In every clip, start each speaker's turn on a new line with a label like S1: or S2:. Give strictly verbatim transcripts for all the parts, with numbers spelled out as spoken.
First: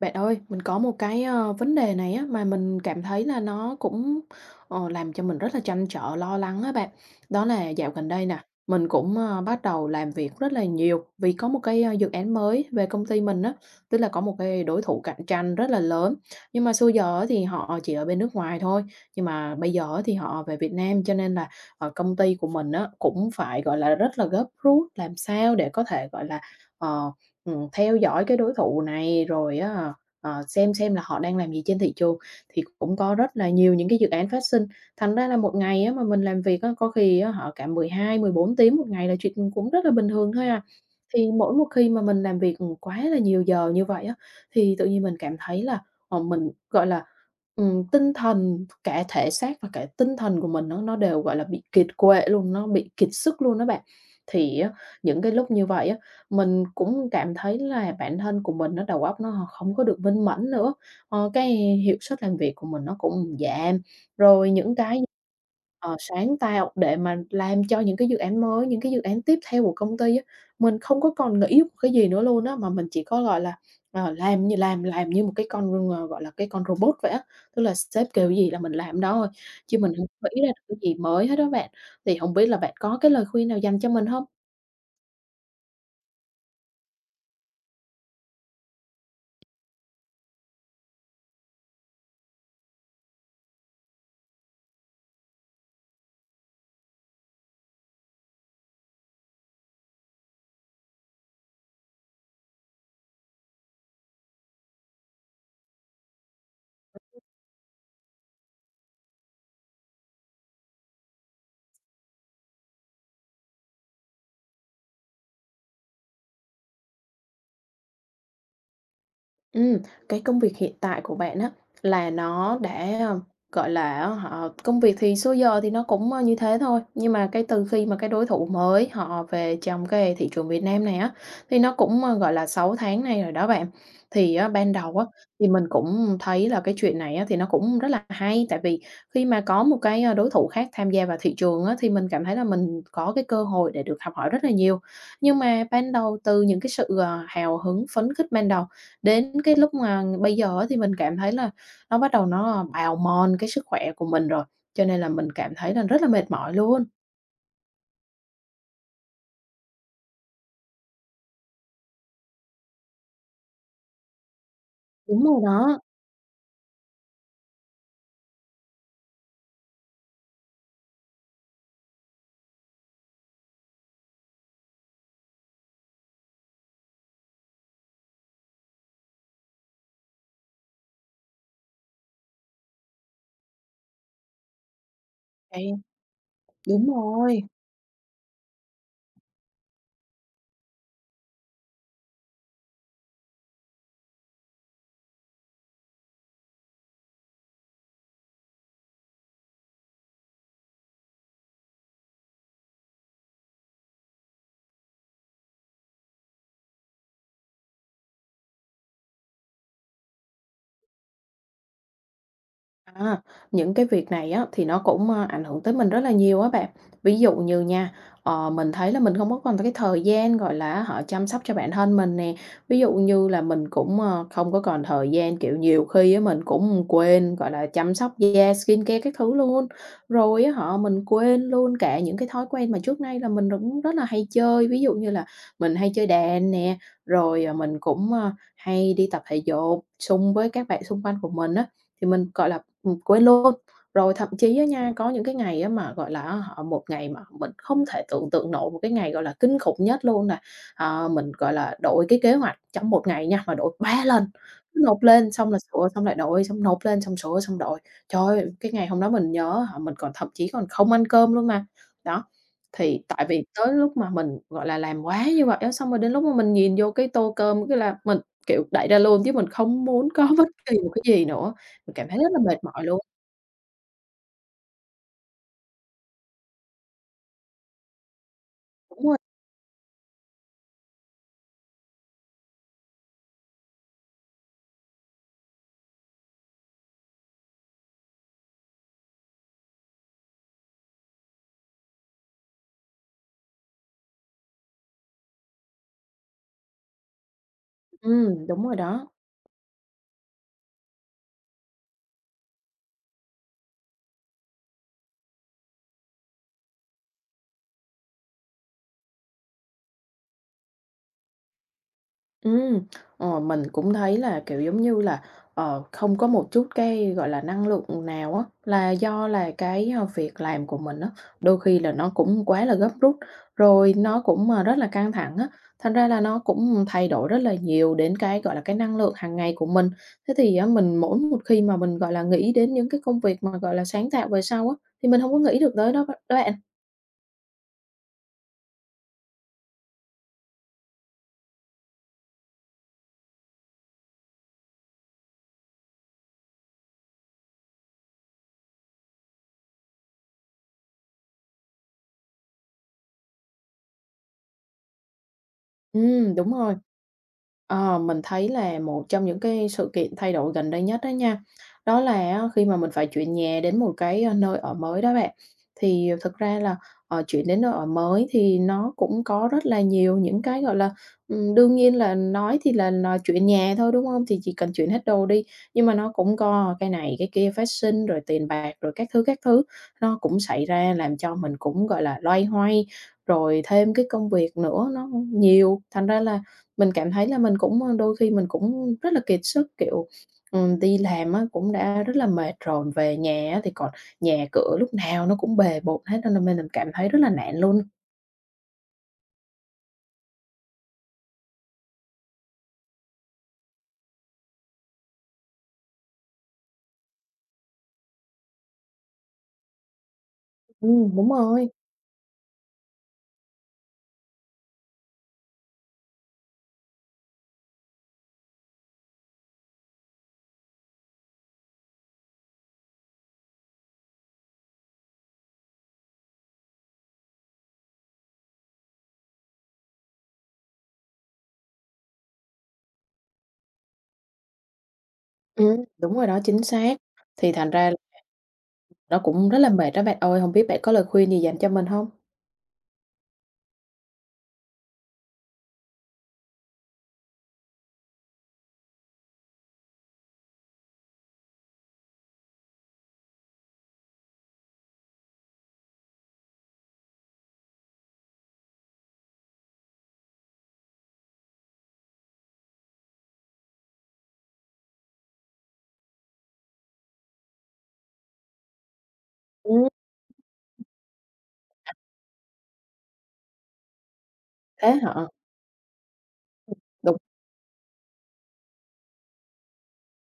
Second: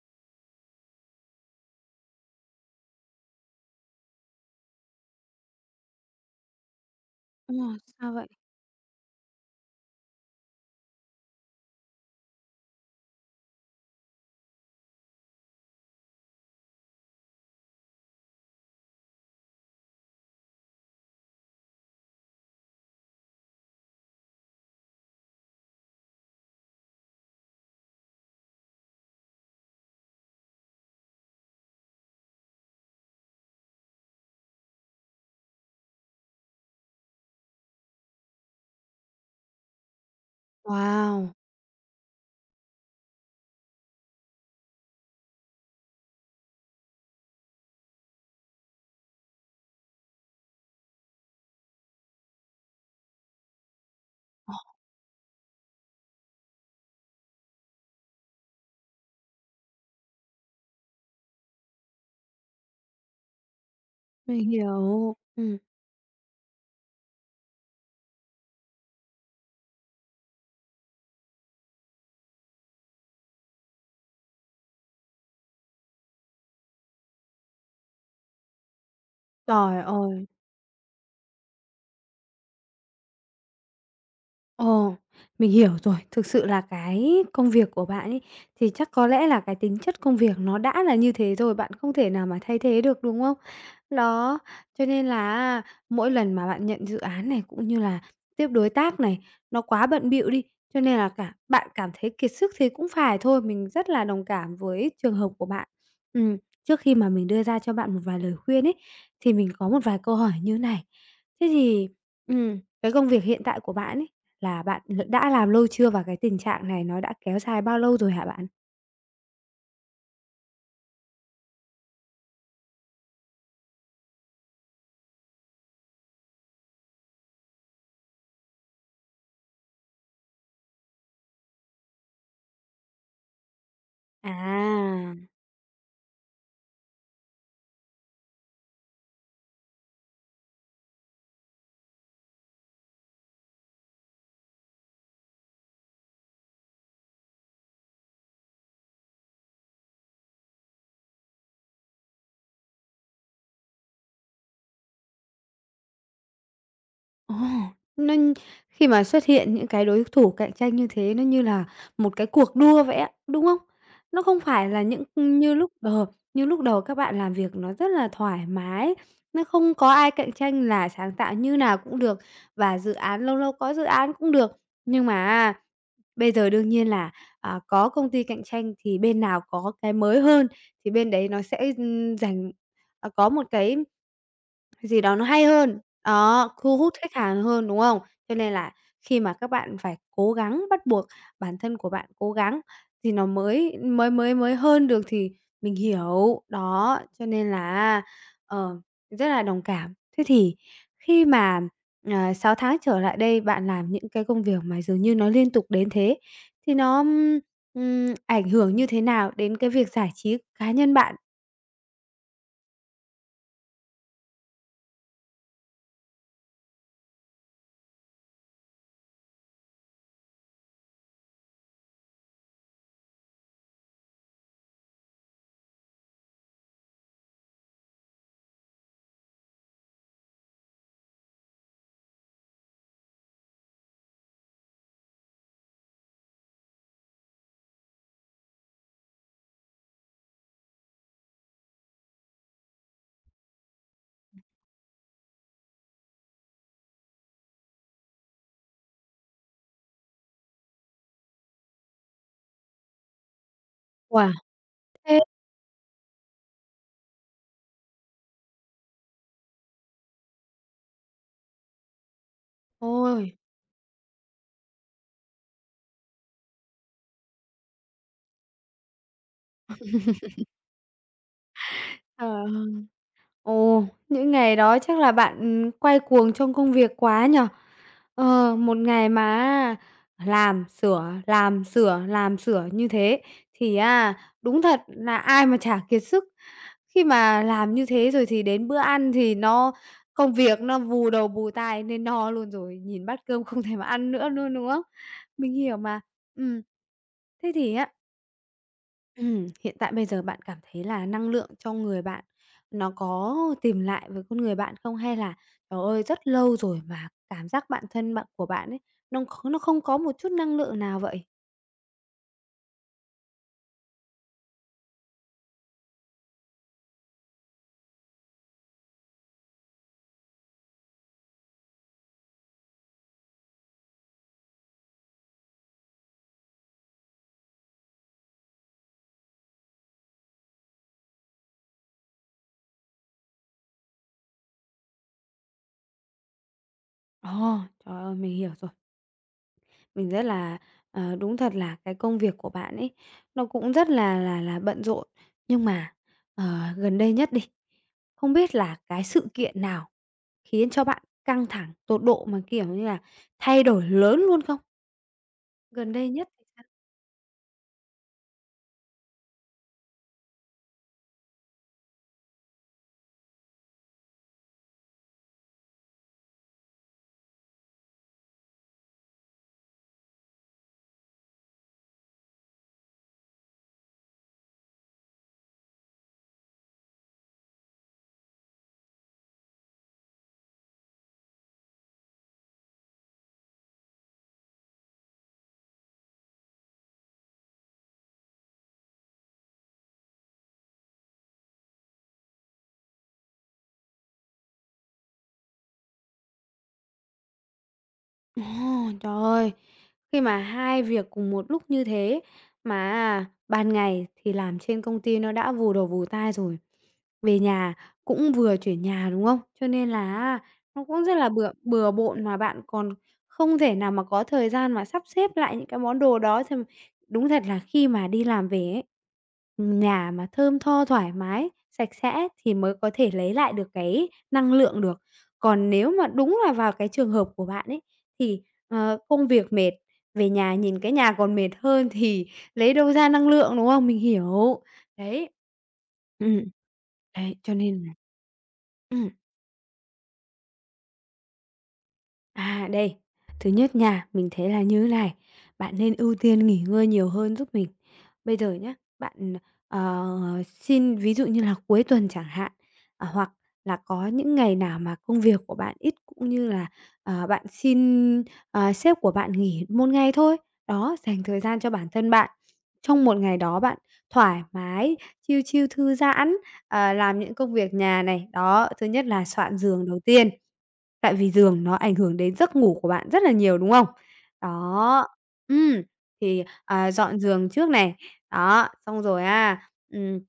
S1: Bạn ơi, mình có một cái, ơ, vấn đề này á, mà mình cảm thấy là nó cũng, ờ, làm cho mình rất là trăn trở, lo lắng á bạn. Đó
S2: Ồ,
S1: là dạo gần
S2: sao
S1: đây
S2: vậy?
S1: nè, mình cũng, ơ, bắt đầu làm việc rất là nhiều vì có một cái, ơ, dự án mới về công ty mình á, tức là có một cái đối thủ cạnh tranh rất là lớn. Nhưng mà xưa giờ á thì họ chỉ ở bên nước ngoài thôi, nhưng mà bây giờ á thì họ về Việt Nam, cho nên là, ờ, công ty của mình á cũng phải, gọi là, rất là gấp rút làm sao để có thể, gọi là, ờ, ừm, theo dõi cái đối thủ này, rồi á. Ờ, xem xem là họ đang làm gì trên thị trường, thì cũng có rất là nhiều những cái dự án phát sinh. Thành ra là một ngày á mà mình làm việc á, có khi á hả cả mười hai, mười bốn tiếng một ngày là chuyện cũng rất là bình thường thôi à. Thì
S2: Wow,
S1: mỗi một khi mà mình làm việc quá là nhiều giờ như vậy á, thì tự nhiên mình cảm thấy là, ờ, mình, gọi là, ừm, tinh thần, cả thể xác và cả tinh thần của mình nó nó đều, gọi là, bị kiệt quệ luôn, nó bị kiệt sức luôn đó bạn. Thì á, những cái lúc như vậy á, mình cũng cảm thấy là bản thân của mình nó đầu óc nó không có được minh mẫn nữa, ờ, cái hiệu suất làm việc của mình nó cũng giảm.
S2: mình
S1: Rồi những cái,
S2: hiểu. ừ
S1: ờ, sáng tạo để mà làm cho những cái dự án mới, những cái dự án tiếp theo của công ty á, mình không có còn nghĩ một cái gì nữa luôn á, mà mình chỉ có, gọi là, ờ, làm như làm làm như một cái con, ờ, gọi là, cái con robot vậy á, tức là sếp kêu gì là mình làm đó thôi, chứ
S2: Trời
S1: mình không
S2: ơi!
S1: nghĩ ra được cái gì mới hết đó bạn. Thì không biết là bạn có cái lời khuyên nào dành cho mình không?
S2: Ồ, mình hiểu rồi. Thực sự là cái công việc của bạn ấy, thì chắc có lẽ là cái tính chất công việc nó đã là như thế rồi, bạn không thể nào mà thay thế được, đúng không? Đó, cho nên là mỗi lần mà bạn nhận dự án này, cũng như là tiếp đối tác này, nó quá bận bịu đi, cho nên là cả bạn cảm thấy kiệt sức thì cũng phải thôi. Mình rất là đồng cảm với trường hợp của bạn. Ừm, Trước khi mà mình đưa ra cho bạn một vài lời khuyên ấy, thì mình có một vài câu hỏi như này. Thế thì, ừm, cái công việc hiện tại của bạn ấy là bạn l đã làm lâu chưa và cái tình trạng này nó đã kéo dài bao lâu rồi hả bạn?
S1: Ừm, cái công việc hiện tại của bạn á là nó đã, ờ, gọi là, á hả, công việc thì số giờ thì nó cũng, ơ, như thế thôi, nhưng mà cái từ khi mà cái đối thủ mới họ về trong cái thị trường Việt Nam này á, thì nó cũng, ơ, gọi là, sáu tháng nay rồi đó bạn. Thì á, ban đầu á,
S2: À.
S1: thì mình cũng thấy là cái chuyện này á thì nó cũng rất là hay, tại vì khi mà có một cái, ơ, đối thủ khác tham gia vào thị trường á, thì mình cảm thấy là mình có cái cơ hội để được học hỏi rất là nhiều. Nhưng mà ban đầu từ những cái sự, ờ, hào hứng, phấn khích ban đầu Đến cái lúc mà bây giờ á thì mình cảm thấy là nó bắt đầu nó bào mòn cái sức khỏe của mình rồi, cho nên là mình cảm thấy là rất là mệt mỏi luôn.
S2: Ồ, nó khi mà xuất hiện những cái đối thủ cạnh tranh như thế nó như là một cái cuộc đua vậy á, đúng không? Nó không phải là những
S1: Đúng rồi
S2: như lúc
S1: đó,
S2: đầu như lúc đầu các bạn làm việc nó rất là thoải mái, nó không có ai cạnh tranh là sáng tạo như nào cũng được và dự án lâu lâu có dự án cũng được. Nhưng mà à, bây giờ đương nhiên là, à, có công ty cạnh tranh thì bên nào có cái mới hơn thì bên đấy nó sẽ, ừm, giành à, có một cái gì đó nó hay
S1: đấy,
S2: hơn, đó, thu
S1: đúng
S2: hút khách
S1: rồi.
S2: hàng hơn, đúng không? Cho nên là khi mà các bạn phải cố gắng, bắt buộc bản thân của bạn cố gắng thì nó mới mới mới mới hơn được thì mình hiểu, đó, cho nên là ờ, rất là đồng cảm. Thế thì khi mà, ờ, sáu tháng trở lại đây bạn làm những cái công việc mà dường như nó liên tục đến thế, thì nó, ưm, ừm, ảnh hưởng như thế nào đến cái việc giải trí cá nhân bạn?
S1: À, những cái việc này á, thì nó cũng, a, ảnh hưởng tới mình rất là nhiều á bạn. Ví dụ như nha, ờ, mình thấy là mình không có còn cái thời gian, gọi là họ chăm sóc cho bản thân mình nè. Ví dụ như là mình cũng, ờ, không có còn thời gian, kiểu, nhiều khi á mình cũng quên, gọi là, chăm sóc da, skin care các thứ luôn. Rồi á họ mình quên luôn cả những cái thói quen mà trước nay là mình cũng rất là hay chơi, ví dụ như là mình hay chơi đàn nè, rồi, à, mình cũng, a, hay đi tập thể dục xung với các bạn xung quanh của mình á. Thì mình, gọi là, Ừm, quên luôn. Rồi thậm chí á nha, có những cái ngày á mà, gọi là á hả, một ngày mà mình không thể tưởng tượng nổi một cái ngày, gọi là, kinh khủng nhất luôn nè. Ờ, mình, gọi là, đổi cái kế hoạch trong một ngày nha, mà đổi ba lần,
S2: Wow!
S1: cứ nộp
S2: Thế
S1: lên xong là sửa, xong lại đổi, xong nộp lên xong sửa, xong đổi. Trời ơi, cái ngày hôm đó mình nhớ hả, mình còn thậm chí còn không ăn cơm luôn mà. Đó, thì tại
S2: Ôi!
S1: vì tới lúc mà mình, gọi là, làm quá như vậy á, xong rồi đến lúc mà mình nhìn vô cái tô cơm cái là mình, kiểu, đẩy ra luôn chứ mình không muốn có bất kỳ một cái gì nữa. Mình cảm thấy rất là
S2: Ờ.
S1: mệt mỏi luôn.
S2: Ồ, những ngày đó chắc là bạn, quay cuồng trong công việc quá nhỉ? Ờ, một
S1: Đúng
S2: ngày
S1: rồi.
S2: mà làm, sửa, làm, sửa, làm, sửa như thế thì à đúng thật là ai mà chả kiệt sức. Khi mà làm như thế rồi thì đến bữa ăn thì nó công việc nó vù đầu vù tai nên no luôn rồi, nhìn bát cơm không thể mà ăn nữa luôn, đúng không? Mình hiểu mà. Ừm. Thế thì á.
S1: Ừm, đúng rồi đó.
S2: Ừm, hiện tại bây giờ bạn cảm thấy là năng lượng trong người bạn nó có tìm lại với con người bạn không? Hay là, trời ơi, rất lâu rồi mà cảm giác bản thân bạn của bạn ấy, nó kh nó không có một chút năng lượng nào vậy?
S1: Ừm, ờ, mình cũng thấy là, kiểu, giống như là, ờ, không có một chút cái, gọi là, năng lượng nào á, là do là cái, a, việc làm của mình á, đôi khi là nó cũng quá là gấp rút, rồi nó cũng, à, rất là căng thẳng á, thành ra là nó cũng thay đổi rất là nhiều đến cái, gọi là, cái năng lượng hàng ngày của mình. Thế thì á, mình mỗi một khi mà mình, gọi là, nghĩ đến những cái công việc mà, gọi là, sáng tạo về sau á, thì mình hông có nghĩ được tới đó b đó bạn.
S2: Ồ, trời ơi, mình hiểu rồi. Mình rất là ờ, đúng thật là cái công việc của bạn ấy, nó cũng rất là là là bận rộn. Nhưng mà, ờ, gần đây nhất đi, không biết là cái sự kiện nào khiến cho bạn căng thẳng tột độ mà, kiểu như là, thay đổi lớn luôn không? Gần đây nhất.
S1: Ừm, đúng rồi. Ờ, mình thấy là một trong những cái sự kiện thay đổi gần đây nhất đó nha, đó là á khi mà mình phải chuyển nhà đến một cái, ơ, nơi ở mới đó bạn, thì thực ra là, ờ, chuyển đến nơi ở mới thì nó cũng có rất là nhiều những cái, gọi là, ừm, đương nhiên là nói thì là là chuyển nhà thôi, đúng không? Thì chỉ cần chuyển hết đồ đi, nhưng mà nó cũng có cái này cái kia phát sinh, rồi tiền bạc, rồi các thứ, các thứ, nó cũng xảy ra làm cho mình cũng, gọi là, loay hoay, rồi thêm cái công việc nữa nó nhiều, thành ra là mình cảm thấy là mình cũng, ơ, đôi khi mình cũng rất là kiệt sức, kiểu, ừm, đi làm á cũng đã rất là mệt rồi, về nhà á thì còn nhà cửa lúc nào nó cũng bề bộn hết, nên là mình cảm thấy rất là nản luôn.
S2: Ồ, trời ơi! Khi mà hai việc cùng một lúc như thế mà à, ban ngày thì làm trên công ty nó đã vù đầu vù tai rồi, về nhà cũng vừa chuyển nhà, đúng không? Cho nên là à, nó cũng rất
S1: Ừm,
S2: là
S1: đúng
S2: bừa
S1: rồi.
S2: bừa bộn mà bạn còn không thể nào mà có thời gian mà sắp xếp lại những cái món đồ đó thì đúng thật là khi mà đi làm về ấy, nhà mà thơm tho, thoải mái, sạch sẽ thì mới có thể lấy lại được cái năng lượng được. Còn nếu mà đúng là vào cái trường hợp của bạn ấy, thì, ờ, công việc mệt, về nhà nhìn cái nhà còn mệt hơn thì lấy đâu ra năng lượng, đúng không? Mình hiểu. Đấy.
S1: Ừm, đúng rồi đó,
S2: Ừm,
S1: chính xác.
S2: đấy,
S1: Thì
S2: cho
S1: thành
S2: nên
S1: ra
S2: là.
S1: là
S2: Ừm.
S1: nó cũng rất là mệt đó bạn ơi, không biết bạn có lời khuyên gì dành cho mình không?
S2: À, đây, thứ nhất nha, mình thấy là như này, bạn nên ưu tiên nghỉ ngơi nhiều hơn giúp mình. Bây giờ nhá, bạn, ờ, xin ví dụ như là cuối tuần chẳng hạn, à, hoặc là có những ngày nào mà công việc của bạn ít cũng như là, ờ, bạn xin, ờ, sếp của bạn nghỉ một ngày thôi. Đó, dành thời gian cho bản thân bạn. Trong một ngày đó bạn thoải mái, chiêu chiêu thư giãn, ờ, làm những công việc nhà này. Đó, thứ nhất là soạn giường
S1: Ừm.
S2: đầu tiên. Tại vì giường nó ảnh hưởng đến giấc ngủ của bạn rất là nhiều, đúng không?
S1: Thế
S2: Đó,
S1: hả?
S2: ừm, thì, à,
S1: Đúng.
S2: dọn giường trước này, đó, xong rồi à, ừm,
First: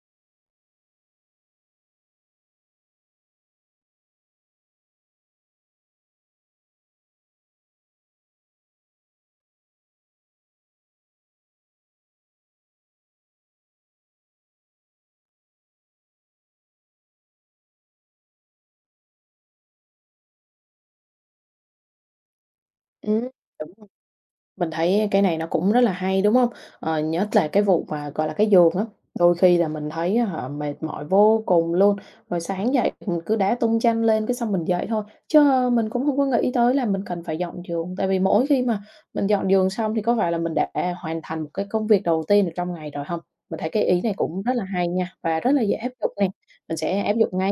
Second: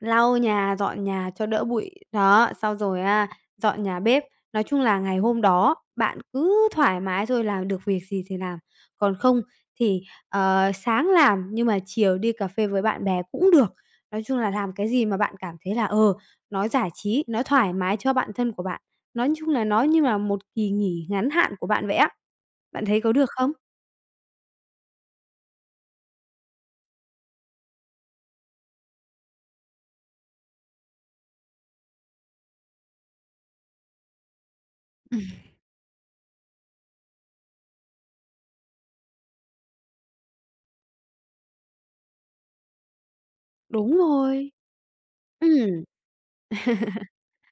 S2: lau nhà, dọn nhà cho đỡ bụi, đó, xong rồi à, dọn nhà bếp. Nói chung là ngày hôm đó bạn cứ thoải mái thôi, làm được việc gì thì làm, còn không thì, ờ, sáng làm nhưng mà chiều đi cà phê với bạn bè cũng được. Nói chung là làm cái gì mà bạn cảm thấy là, ờ, nó giải trí, nó thoải mái cho bản thân của bạn. Nói chung là nó như là một kỳ nghỉ ngắn hạn của bạn vậy á. Bạn thấy có
S1: Ừm.
S2: được không?
S1: Mình thấy cái này nó cũng rất là hay, đúng không? Ờ, nhất là cái vụ mà, gọi là, cái giường á, đôi khi là mình thấy á mệt mỏi vô cùng luôn, rồi sáng dậy mình cứ đá tung chanh lên cái xong mình dậy thôi,
S2: Ừm.
S1: chứ mình cũng không có nghĩ tới là mình cần phải dọn giường. Tại vì mỗi khi mà mình dọn giường xong thì có phải là mình đã hoàn thành một cái công việc đầu tiên ở trong ngày rồi không? Mình thấy cái
S2: Đúng
S1: ý này cũng
S2: rồi.
S1: rất là hay nha, và rất là dễ
S2: Ừm,
S1: áp dụng nè, mình sẽ áp dụng ngay.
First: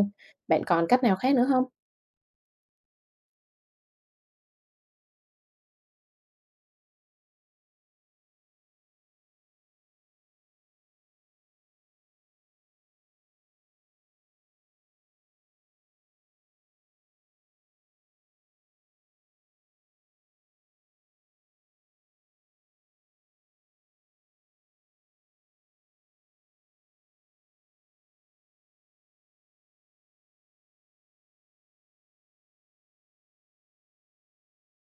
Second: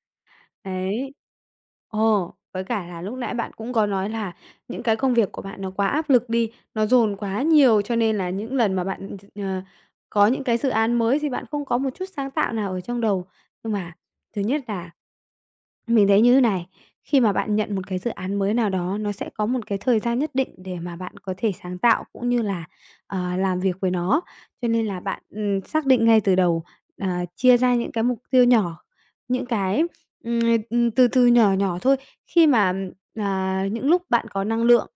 S1: Bạn còn cách
S2: đấy.
S1: nào khác nữa không?
S2: Ồ, với cả là lúc nãy bạn cũng có nói là những cái công việc của bạn nó quá áp lực đi, nó dồn quá nhiều cho nên là những lần mà bạn, d ờ, có những cái dự án mới thì bạn không có một chút sáng tạo nào ở trong đầu. Nhưng mà thứ nhất là. Mình thấy như thế này, khi mà bạn nhận một cái dự án mới nào đó, nó sẽ có một cái thời gian nhất định để mà bạn có thể sáng tạo cũng như là, ờ, làm việc với nó. Cho nên là bạn, ừm, xác định ngay từ đầu, à, chia ra những cái mục tiêu nhỏ, những cái, ừm, ừm, từ từ nhỏ nhỏ thôi. Khi mà, à, những lúc bạn có năng lượng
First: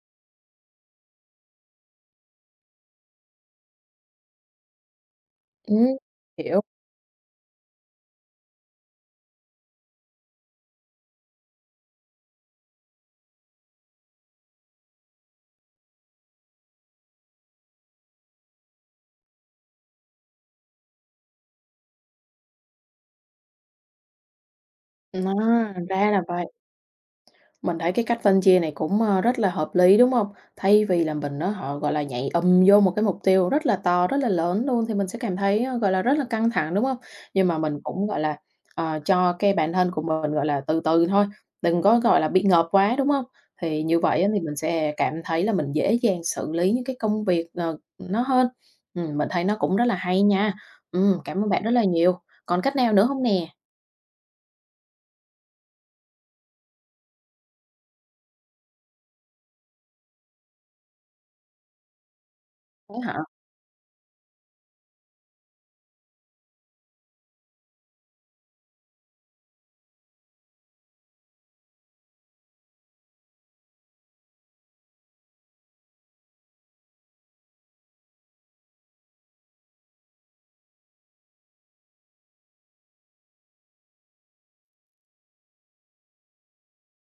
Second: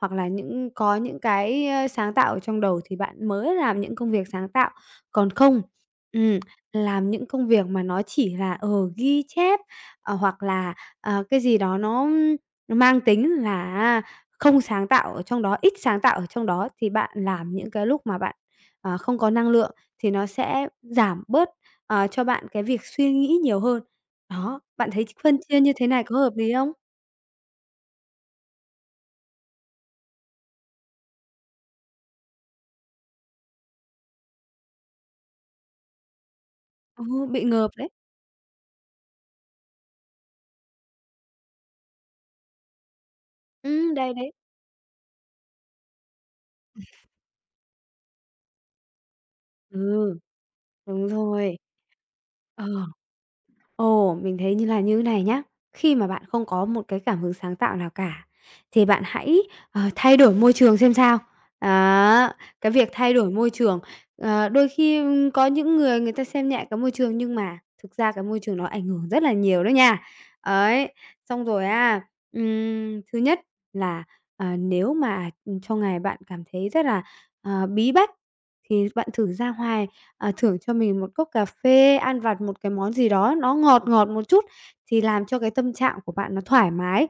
S2: hoặc là những có những cái, ơ, sáng tạo ở trong đầu thì bạn mới làm những công việc sáng tạo. Còn không
S1: Ừm,
S2: ừm,
S1: hiểu,
S2: làm những công việc mà nó chỉ là, ờ, ghi chép. Ờ, hoặc là, ờ, cái gì đó nó mang tính là à, không sáng tạo ở trong đó, ít sáng tạo ở trong đó thì bạn làm những cái lúc mà bạn, ờ, không có năng lượng thì nó sẽ giảm bớt, ờ, cho bạn cái việc suy nghĩ nhiều hơn. Đó, bạn thấy phân chia như
S1: à,
S2: thế này
S1: ra
S2: có
S1: là
S2: hợp
S1: vậy.
S2: lý không?
S1: Mình thấy cái cách phân chia này cũng, ơ, rất là hợp lý, đúng không? Thay vì là mình á, họ, gọi là, nhảy ầm vô một cái mục tiêu rất là to, rất là lớn luôn thì mình sẽ cảm thấy, ơ, gọi là, rất là căng thẳng, đúng không?
S2: Ừ, bị
S1: Nhưng mà
S2: ngợp
S1: mình
S2: đấy.
S1: cũng, gọi là, ờ, cho cái bản thân của mình, gọi là, từ từ thôi, đừng có, gọi là, bị ngợp quá, đúng không? Thì
S2: Ừm,
S1: như
S2: đấy,
S1: vậy á,
S2: đấy.
S1: thì mình sẽ cảm thấy là mình dễ dàng xử lý những cái công việc, ờ, nó hơn. Ừm, mình thấy nó cũng rất là
S2: Ừ,
S1: hay nha.
S2: đúng
S1: Ừm, cảm ơn
S2: rồi.
S1: bạn rất là nhiều. Còn
S2: Ờ.
S1: cách nào nữa không nè?
S2: Ồ, mình thấy như là như này nhá. Khi mà bạn không có một cái cảm hứng sáng tạo nào cả, thì bạn hãy, ờ, thay đổi môi trường xem sao. Đó, cái việc
S1: Có
S2: thay
S1: hả?
S2: đổi môi trường, ờ, đôi khi, ưm, có những người người ta xem nhẹ cái môi trường nhưng mà thực ra cái môi trường nó ảnh hưởng rất là nhiều đó nha. Ấy, xong rồi à, ừm, thứ nhất là, à, nếu mà, trong ngày bạn cảm thấy rất là, ờ, bí bách thì bạn thử ra ngoài à, thưởng cho mình một cốc cà phê, ăn vặt một cái món gì đó nó ngọt ngọt một chút thì làm cho cái tâm trạng của bạn nó thoải mái.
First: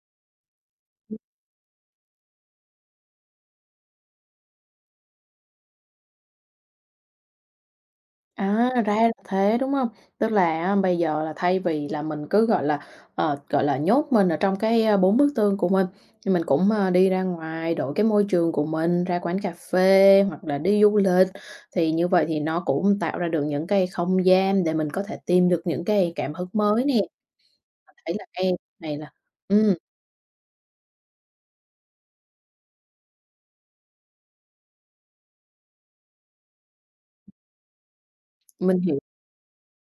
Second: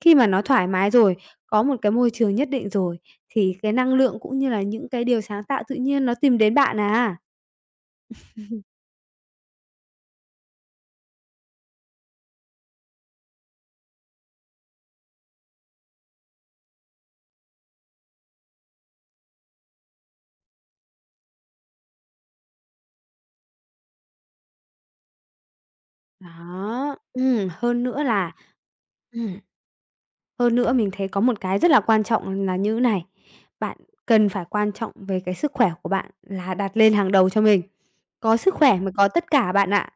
S2: Khi mà nó thoải mái rồi, có một cái môi trường nhất định rồi thì cái năng lượng cũng như là những cái điều sáng tạo tự nhiên nó tìm đến bạn à.
S1: À, ra là thế, đúng không? Tức là á, bây giờ là thay vì là mình cứ, gọi là, ờ, gọi là, nhốt mình ở trong cái, a, bốn bức tường của mình, thì mình cũng, a, đi ra ngoài, đổi cái môi trường của mình, ra quán cà phê hoặc là đi du lịch. Thì như vậy thì nó cũng tạo ra được những cái không gian để mình có thể tìm được những cái cảm hứng mới
S2: Đó,
S1: nè.
S2: ừm, hơn nữa
S1: thấy là
S2: là
S1: cái này là
S2: ừm.
S1: ừm,
S2: Hơn nữa mình thấy có một cái rất là quan trọng là như này, bạn cần phải quan trọng về cái sức khỏe của bạn là đặt lên hàng đầu cho mình. Có sức
S1: mình
S2: khỏe mới
S1: hiểu
S2: có tất cả bạn ạ.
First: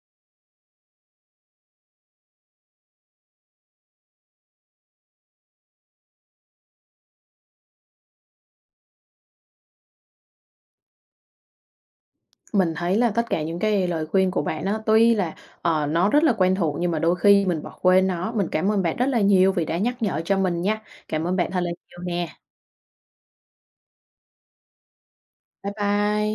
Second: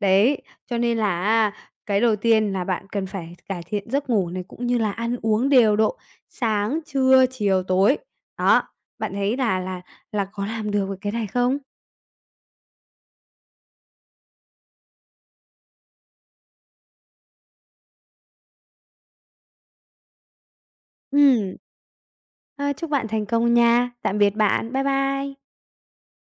S2: Đấy, cho nên là á, cái đầu tiên là bạn cần phải cải thiện giấc ngủ này, cũng như là ăn uống đều độ, sáng, trưa, chiều, tối. Đó, bạn thấy là là là có làm được cái này không?
S1: Mình thấy là tất cả những cái lời khuyên của bạn á, tuy là, ờ, nó rất là quen thuộc nhưng mà đôi khi mình bỏ quên nó. Mình cảm ơn bạn rất là nhiều vì đã nhắc nhở cho mình nha. Cảm ơn bạn
S2: Ừm.
S1: thật là nhiều nè.
S2: Ờ, chúc bạn thành công nha. Tạm biệt bạn. Bye bye.
S1: Bye bye.